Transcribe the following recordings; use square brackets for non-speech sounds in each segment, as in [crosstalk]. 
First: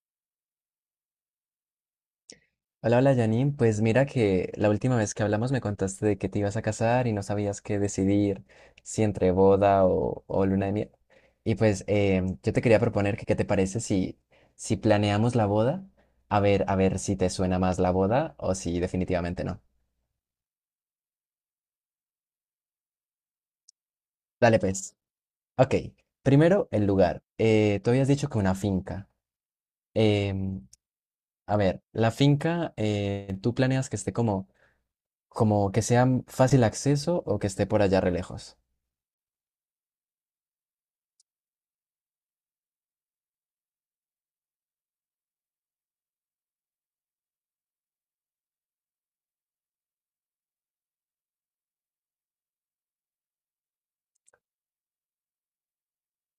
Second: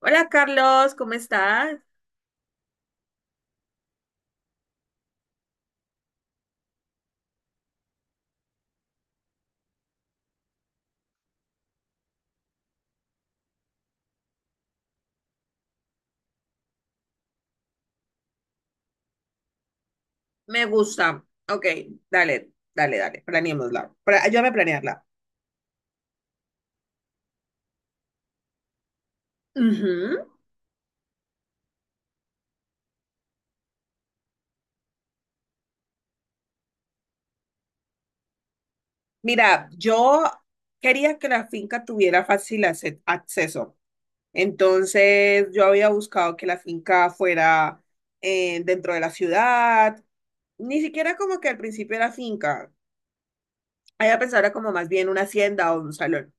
Hola Carlos, ¿cómo estás? Hola, hola Janine, pues mira que la última vez que hablamos me contaste de que te ibas a casar y no sabías qué decidir, si entre boda o luna de miel. Y pues yo te quería proponer que qué te parece si planeamos la boda. A ver si te suena más la boda o si definitivamente no. Me gusta. Ok, dale, dale, dale, planeémosla. Ayúdame a Dale pues. planearla. Ok, primero el lugar. Tú habías dicho que una finca. Ujú. Em, a ver, la finca, ¿tú planeas que esté como que sea fácil acceso o que esté por allá re lejos? Mira, yo quería que la finca tuviera fácil acceso. Entonces, yo había buscado que la finca fuera dentro de la ciudad. Ni siquiera como que al principio era finca. Había pensado era como más bien una hacienda o un salón.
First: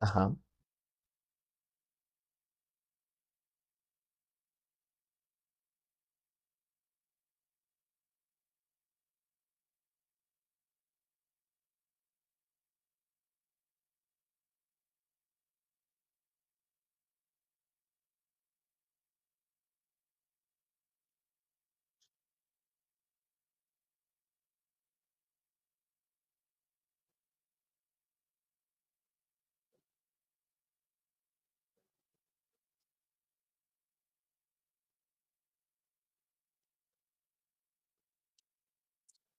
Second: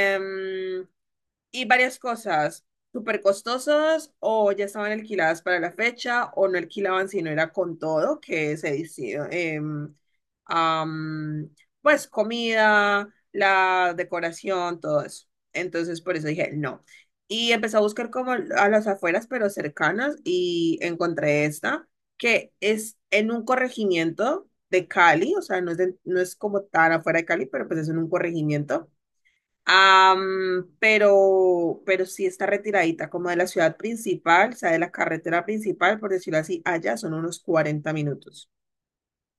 Ajá. Y varias cosas, súper costosas o ya estaban alquiladas para la fecha o no alquilaban si no era con todo, que se decía, am, pues comida, la decoración, todo eso. Entonces por eso dije no. Y empecé a buscar como a las afueras, pero cercanas, y encontré esta, que es en un corregimiento de Cali, o sea, no es, no es como tan afuera de Cali, pero pues es en un corregimiento. Am, pero sí está retiradita como de la ciudad principal, o sea, de la carretera principal, por decirlo así, allá son unos 40 minutos.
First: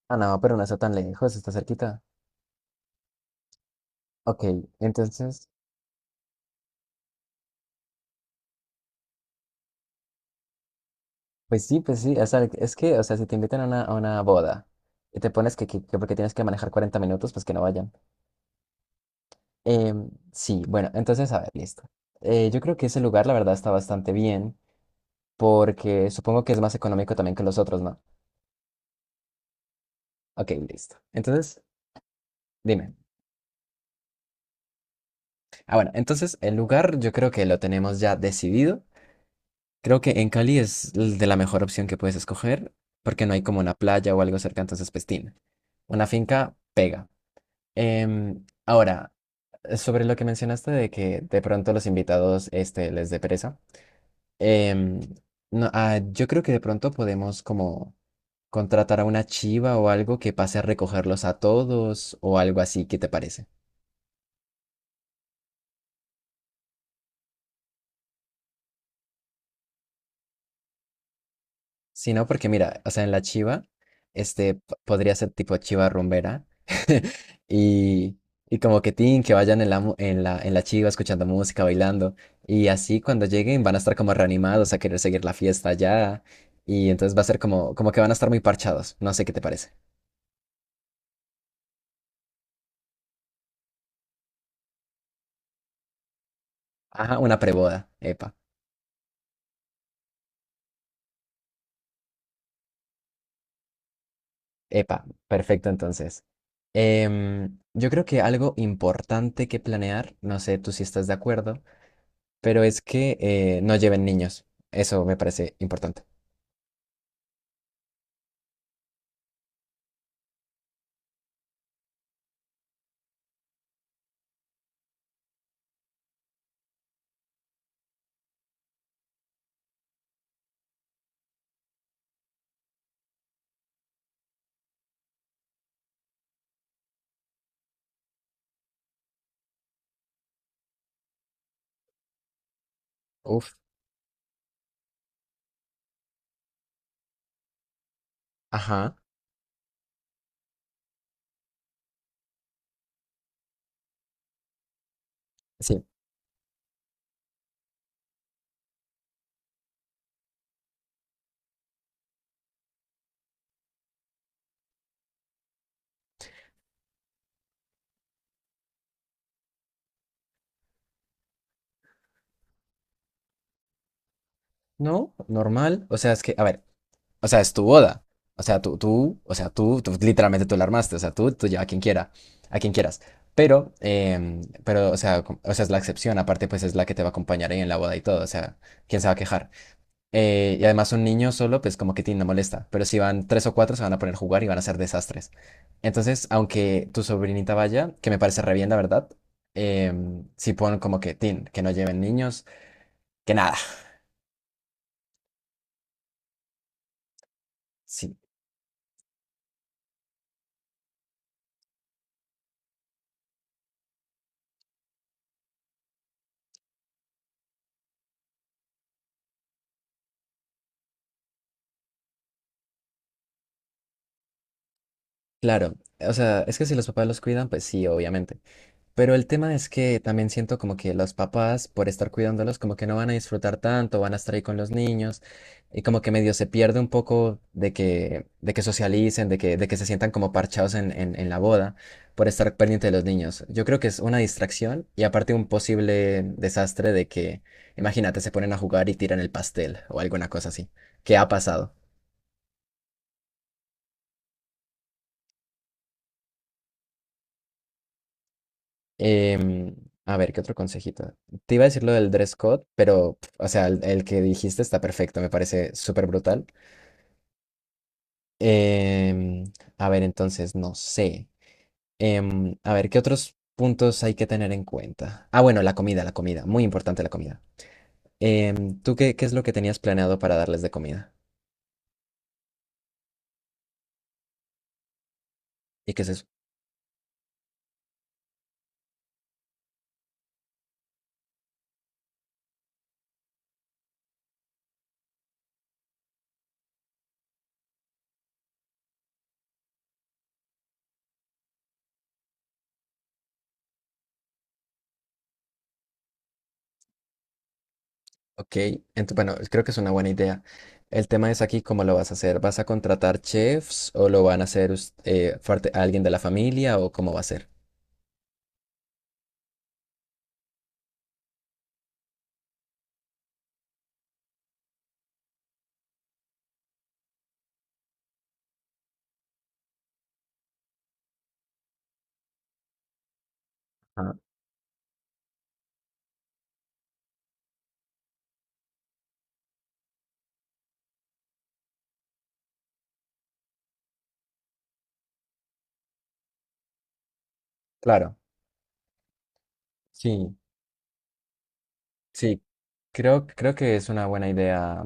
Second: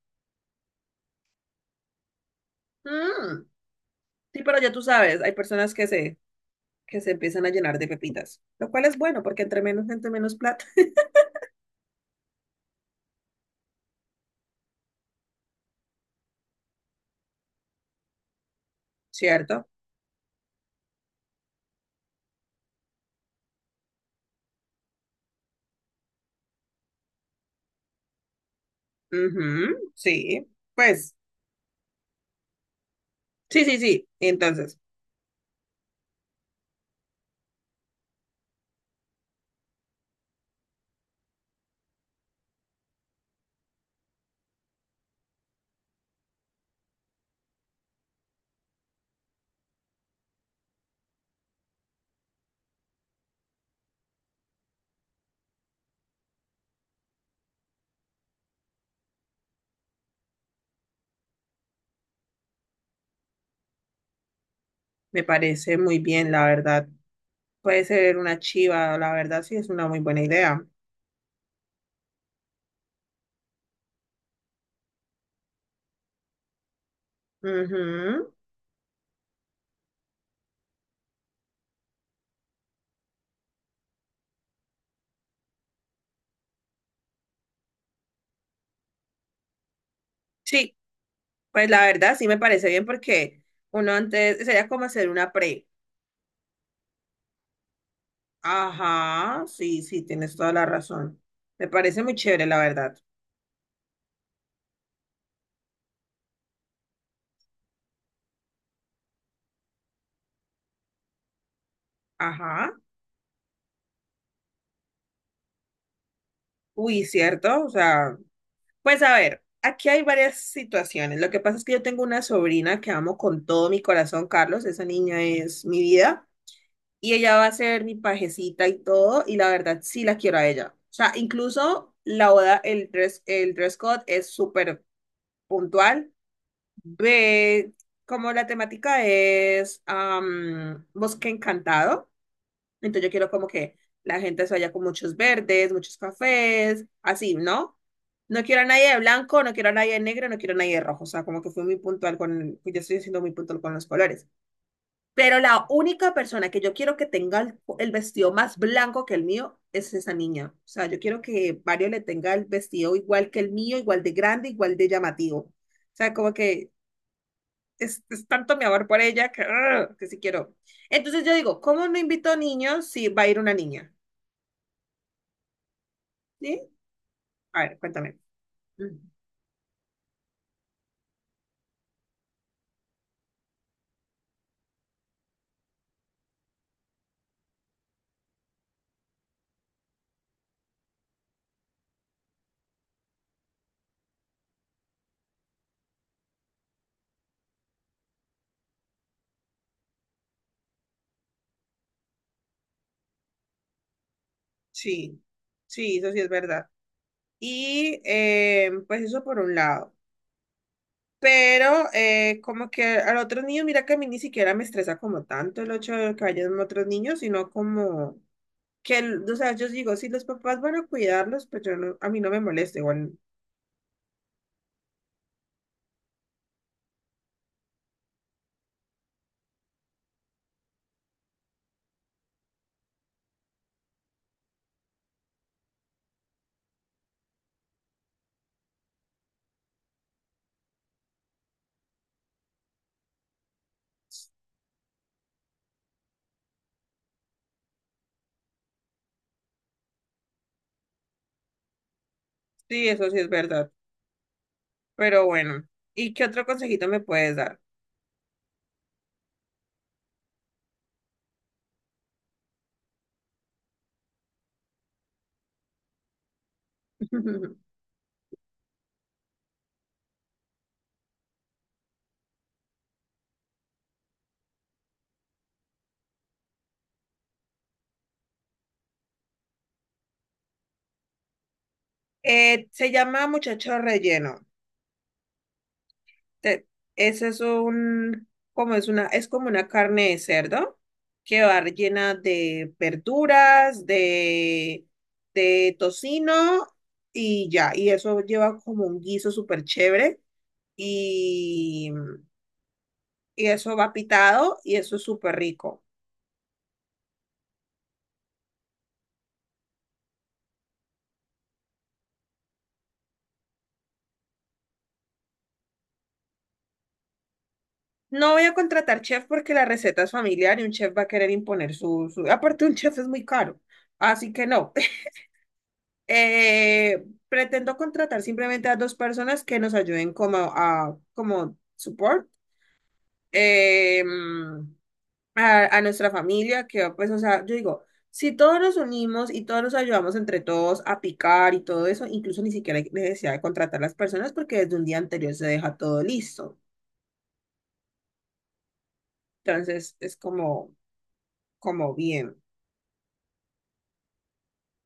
Ah, no, pero no está tan lejos, está cerquita. Mm, sí, Ok, pero ya tú sabes, hay entonces, personas que se empiezan a llenar de pepitas, lo cual es bueno porque entre menos gente, menos plata. Pues sí, o sea, es que, o sea, si te invitan a una boda y te pones que porque tienes que manejar 40 minutos, pues que no vayan. [laughs] ¿Cierto? Sí, bueno, entonces, a ver, listo. Yo creo que ese lugar, la verdad, está bastante bien, porque supongo que es más económico también que los otros, ¿no? Ujú, sí, Ok, listo. pues, Entonces, dime. sí, sí, sí. Entonces, Ah, bueno, entonces el lugar yo creo que lo tenemos ya decidido. Creo que en Cali es de la mejor opción que puedes escoger porque no hay como una playa o algo cerca, entonces pues tin, una finca pega. Ahora, sobre lo que mencionaste de que de pronto los invitados les dé pereza, em, no, ah, yo creo que de pronto podemos como contratar a una chiva o algo que pase a recogerlos a todos o algo así, ¿qué te parece? me parece muy bien, la verdad. Puede ser una chiva, la verdad, sí, es una muy buena idea. Sí, no, porque mira, o sea, en la chiva, podría ser tipo chiva rumbera. [laughs] Y, Ujú. y como que tin, que vayan en la, mu- en la chiva escuchando música, bailando. Y así cuando lleguen van a estar como reanimados a querer seguir la fiesta allá. Y entonces va a ser como que van a estar muy parchados. No sé qué te parece. Sí, pues la verdad sí me parece bien porque uno antes sería como hacer una pre. Ajá, una preboda. Epa, Ajá, sí, sí, tienes toda la razón. Me parece muy chévere, la verdad. epa, perfecto entonces. Yo creo que algo importante que planear, no sé tú si estás de acuerdo, pero Ajá. es que no lleven niños. Eso me parece importante. Uy, cierto. O sea, pues a ver, aquí hay varias situaciones. Lo que pasa es que yo tengo una sobrina que amo con todo mi corazón, Carlos. Esa niña es mi vida. Y ella va a ser mi pajecita y todo. Y la verdad sí la quiero a ella. O sea, incluso la boda, el dress code es súper puntual. Ve, como la temática es am, bosque encantado, entonces yo quiero como Uf, que la gente se vaya con muchos verdes, muchos cafés, así, ¿no? No quiero a nadie ajá. de blanco, no quiero a nadie de negro, no quiero a nadie de rojo, o sea, como que fui muy puntual con, yo estoy siendo muy puntual con los colores. Pero la Sí. única persona que yo quiero que tenga el vestido más blanco que el mío es esa niña. O sea, yo quiero que Mario le tenga el vestido igual que el mío, igual de grande, igual de llamativo. O sea, como que es tanto mi amor por ella que, ¡ah! Que sí quiero. Entonces yo digo, ¿cómo no invito a niños si va a ir una niña? No, normal. O sea, es que, a ¿Sí? ver, o sea, es A tu ver, boda. cuéntame. O sea, tú, Mm, tú, o sea, tú literalmente tú la armaste. O sea, tú lleva a quien quiera, a quien quieras. Pero, o sea, o sea, es la excepción. Aparte, pues es la que te va a acompañar ahí en la boda y todo. O sea, ¿quién se va a quejar? Y además un niño solo, pues como que tin, no molesta. Pero si van tres o cuatro, se van a poner a jugar y van a hacer desastres. Entonces, aunque tu sobrinita vaya, que me parece re bien, la verdad, sí pon como que tin, que no lleven niños, que nada. sí, sí, eso sí es verdad. Y Sí, pues eso por un lado. Pero como que al otro niño, mira que a mí ni siquiera me estresa como tanto el hecho de que vayan otros niños, sino como que, o sea, yo digo, si los papás van a cuidarlos, pues yo no, a mí no me molesta igual. claro. O sea, es que si los papás los cuidan, pues sí, obviamente. Pero el tema es que también siento como que los papás, por estar cuidándolos, como que no van a disfrutar tanto, van a estar ahí con los niños y como que medio se pierde un poco de que socialicen, de que se sientan como parchados en la boda por estar pendiente de los niños. Yo creo que es una distracción y aparte un posible desastre de que, imagínate, se ponen a jugar y tiran el pastel o alguna cosa así, ¿qué ha pasado? Sí, eso sí es verdad. Pero bueno, ¿y qué otro consejito me puedes dar? Em, a ver, ¿qué otro consejito? Te iba a decir lo del dress code, pero, o sea, el que dijiste está perfecto, me parece súper brutal. [laughs] Em, a ver, entonces, no sé. A ver, ¿qué otros puntos hay que tener en cuenta? Ah, bueno, la comida, muy importante la comida. ¿Tú qué es lo que tenías planeado para darles de comida? Se llama muchacho relleno. ¿Y qué es eso? Te- Ese es un, como es una, es como una carne de cerdo que va rellena de verduras, de tocino y ya. Y eso lleva como un guiso súper chévere y, y eso va pitado y eso es súper rico. Ok, bueno, creo que es una buena idea. El tema es aquí cómo lo vas a hacer. ¿Vas a contratar chefs o lo van a hacer alguien de la familia o cómo va a ser? No voy a contratar chef porque la receta es familiar y un chef va a querer imponer su, su... Aparte, un chef es muy caro. Así que no. [laughs] Eh, Pretendo contratar simplemente a dos personas que nos ayuden como a como support eh, Ajá, a nuestra familia, que pues, o sea, yo digo, si todos nos unimos y todos nos ayudamos entre todos a picar y todo eso, incluso ni siquiera hay necesidad de contratar las personas porque desde un día anterior se deja todo listo. claro, Entonces es sí, como, como bien. sí, creo que es una buena idea,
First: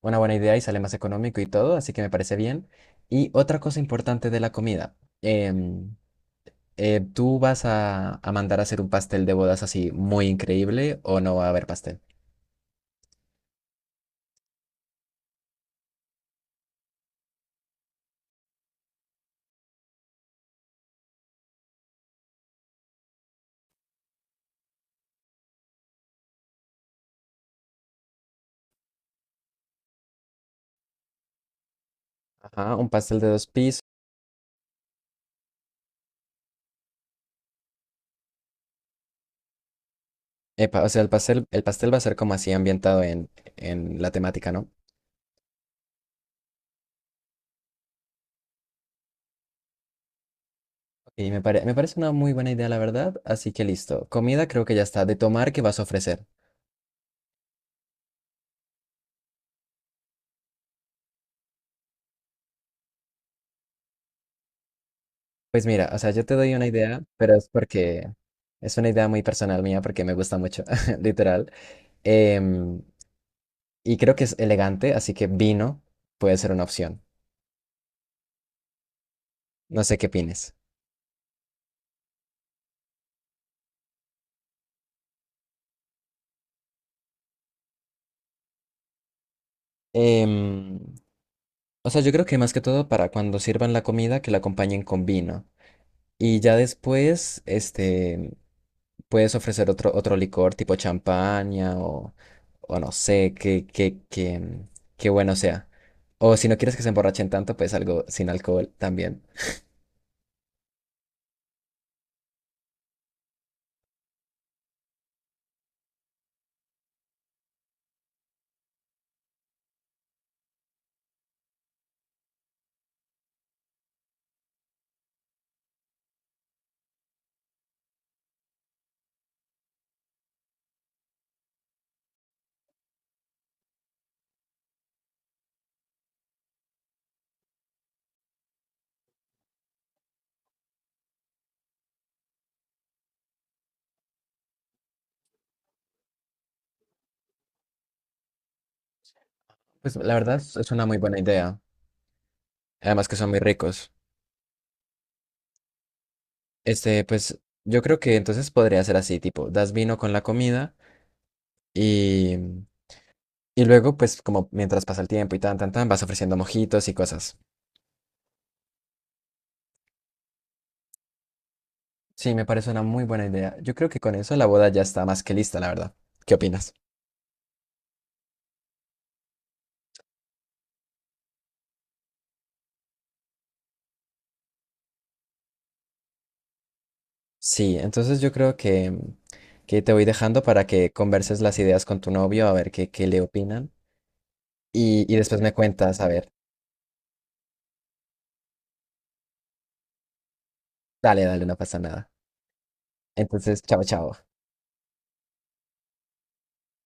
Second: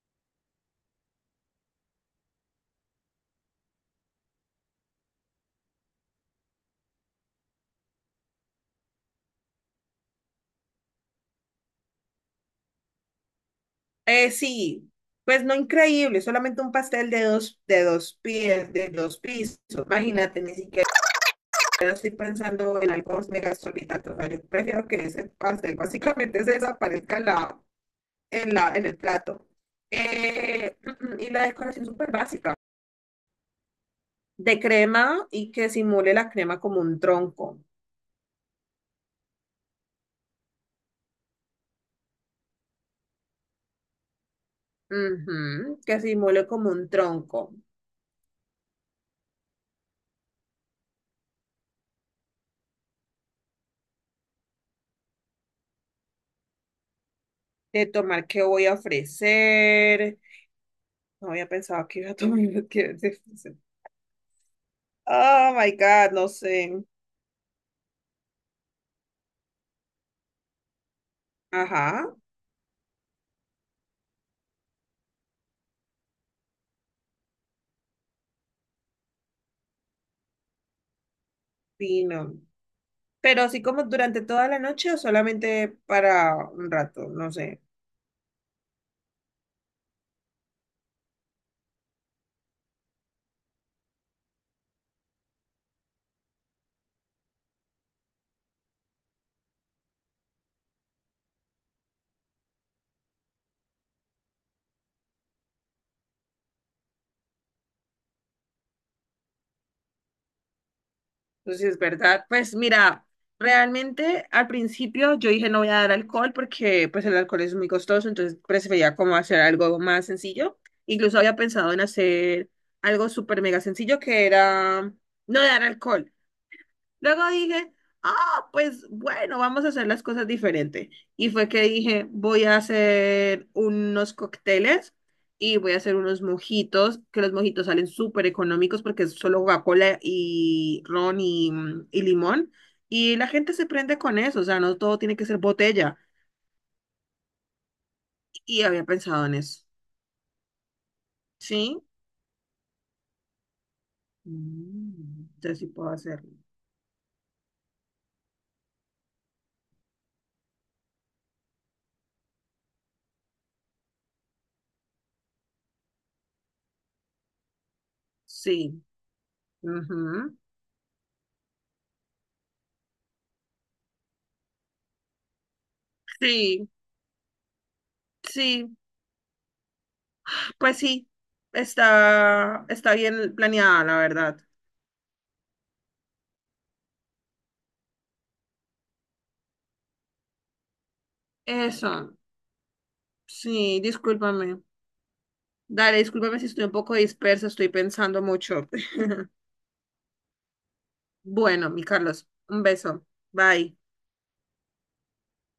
una buena idea, y sale más económico y todo, así que me parece bien. Y otra cosa importante de la comida, em, ¿tú vas a mandar a hacer un pastel de bodas así muy increíble o no va a haber pastel? Sí, pues no increíble, solamente un pastel de dos pies, de dos pisos. Imagínate, ni siquiera estoy pensando en algo mega solitario. O sea, yo prefiero que ese pastel básicamente se desaparezca en, la, en, la, en el plato. Y la Ajá, decoración un súper pastel de dos básica. pisos. De crema y que simule la crema como un tronco. Epa, o sea, el pastel va a ser como así ambientado en la temática, ¿no? Ujú, que simule como un tronco. Y me parece una muy buena idea, la verdad, así que listo. Comida creo que ya está. De tomar, ¿qué vas a ofrecer? De tomar qué voy a ofrecer. No había pensado que iba a tomar, [laughs] qué voy a ofrecer. Pues mira, o sea, yo te doy una Oh idea, my pero God, es no porque sé. es una idea muy personal mía, porque me gusta mucho, [laughs] literal. Em, Ajá, y creo que es elegante, así que vino puede ser una opción. No sé qué opines. vino. Pero así como durante toda la noche o solamente para un rato, no sé. Em, o sea, yo creo que más que todo para cuando sirvan la comida, que la acompañen con vino. Y ya después, puedes ofrecer otro licor tipo champaña, o no sé, qué bueno sea. O si no quieres que se emborrachen tanto, pues algo sin alcohol también. Entonces, es verdad. Pues mira, realmente al principio yo dije no voy a dar alcohol porque pues el alcohol es muy costoso, entonces prefería como hacer algo más sencillo. Incluso había pensado en hacer algo súper mega sencillo que era no dar alcohol. Luego dije, ah, pues bueno, vamos a hacer las cosas diferente. Y fue que dije, voy a hacer unos cócteles y voy a hacer unos mojitos, que los mojitos salen súper económicos porque es solo Coca-Cola y ron y, mm, y limón. Y la gente se prende con eso, o sea, no todo tiene que ser botella. Y Pues había la verdad pensado es en es una eso. muy buena idea. Además ¿Sí? que son muy ricos. Mm, entonces sí puedo Pues hacerlo. yo creo que entonces podría ser así, tipo, das vino con la comida y, y luego, pues como mientras pasa el tiempo y tan, tan, tan, vas ofreciendo mojitos y cosas. Sí. Ujú, Sí, me parece una muy buena idea. Yo creo que con eso la boda ya está más que lista, la verdad. ¿Qué opinas? sí, sí. Pues sí, está, está bien planeada, la verdad. Sí, entonces yo creo que te voy dejando para que converses las ideas con tu novio, a ver qué le Eso, opinan. Y, sí, y después me discúlpame. cuentas, a ver. Dale, discúlpame si estoy un poco dispersa, estoy pensando mucho. [laughs] Dale, dale, no pasa nada. Bueno, mi Carlos, Entonces, chao, un chao. beso. Bye.